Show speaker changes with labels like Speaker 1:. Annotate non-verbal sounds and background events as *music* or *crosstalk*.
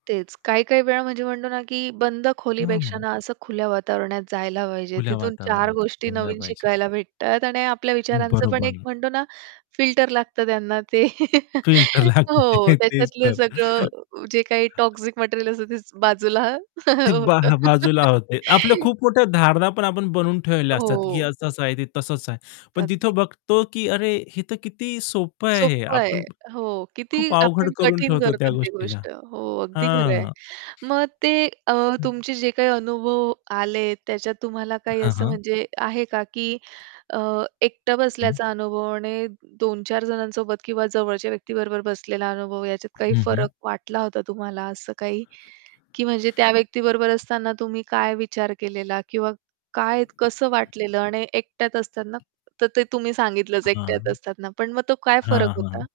Speaker 1: तेच. काही-काही वेळा म्हणजे म्हणतो ना की बंद
Speaker 2: हं,
Speaker 1: खोलीपेक्षा
Speaker 2: हं.
Speaker 1: ना असं खुल्या वातावरणात जायला पाहिजे,
Speaker 2: खुल्या
Speaker 1: तिथून चार
Speaker 2: वातावरणातला
Speaker 1: गोष्टी
Speaker 2: जायला
Speaker 1: नवीन
Speaker 2: पाहिजे.
Speaker 1: शिकायला भेटतात आणि आपल्या विचारांचं पण एक
Speaker 2: बरोबर.
Speaker 1: म्हणतो ना फिल्टर लागतं त्यांना ते
Speaker 2: फिल्टर
Speaker 1: *laughs*
Speaker 2: लागतं,
Speaker 1: हो,
Speaker 2: तेच
Speaker 1: त्याच्यातलं
Speaker 2: तर.
Speaker 1: सगळं जे काही
Speaker 2: *chuckles*
Speaker 1: टॉक्सिक मटेरिअल असतं तेच बाजूला
Speaker 2: ते बा
Speaker 1: होतं.
Speaker 2: बाजूला होते. आपल्या
Speaker 1: *laughs*
Speaker 2: खूप मोठ्या धारणा पण आपण बनवून ठेवल्या असतात, की
Speaker 1: हो.
Speaker 2: असं-असं आहे, ते तसं-तसं आहे. पण
Speaker 1: अगदी.
Speaker 2: तिथं बघतो की अरे हे तर किती सोप्पं आहे हे,
Speaker 1: सोप्पं आहे.
Speaker 2: आपण
Speaker 1: हो, किती
Speaker 2: खूप अवघड
Speaker 1: आपण
Speaker 2: करून
Speaker 1: कठीण
Speaker 2: ठेवतो
Speaker 1: करतो
Speaker 2: त्या
Speaker 1: ती
Speaker 2: गोष्टीला.
Speaker 1: गोष्ट हो, अगदी खरं आहे.
Speaker 2: हां.
Speaker 1: मग ते अ,
Speaker 2: *unintelligible*
Speaker 1: तुमचे जे काही अनुभव आलेत त्याच्यात तुम्हाला काही
Speaker 2: हां,
Speaker 1: असं
Speaker 2: हां.
Speaker 1: म्हणजे आहे का, की अ, एकटा
Speaker 2: हं.
Speaker 1: बसल्याचा अनुभव आणि 2-4 जणांसोबत किंवा जवळच्या व्यक्तीबरोबर बसलेला अनुभव याच्यात काही
Speaker 2: हं, हं.
Speaker 1: फरक वाटला होता तुम्हाला असं काही? की म्हणजे त्या व्यक्ती बरोबर असताना तुम्ही काय विचार केलेला किंवा काय कसं वाटलेलं आणि एकट्याच असतात ना, तर ते तुम्ही सांगितलंच एकट्या
Speaker 2: हां.
Speaker 1: असतात ना, पण मग तो काय फरक
Speaker 2: हां,
Speaker 1: होता?
Speaker 2: हां.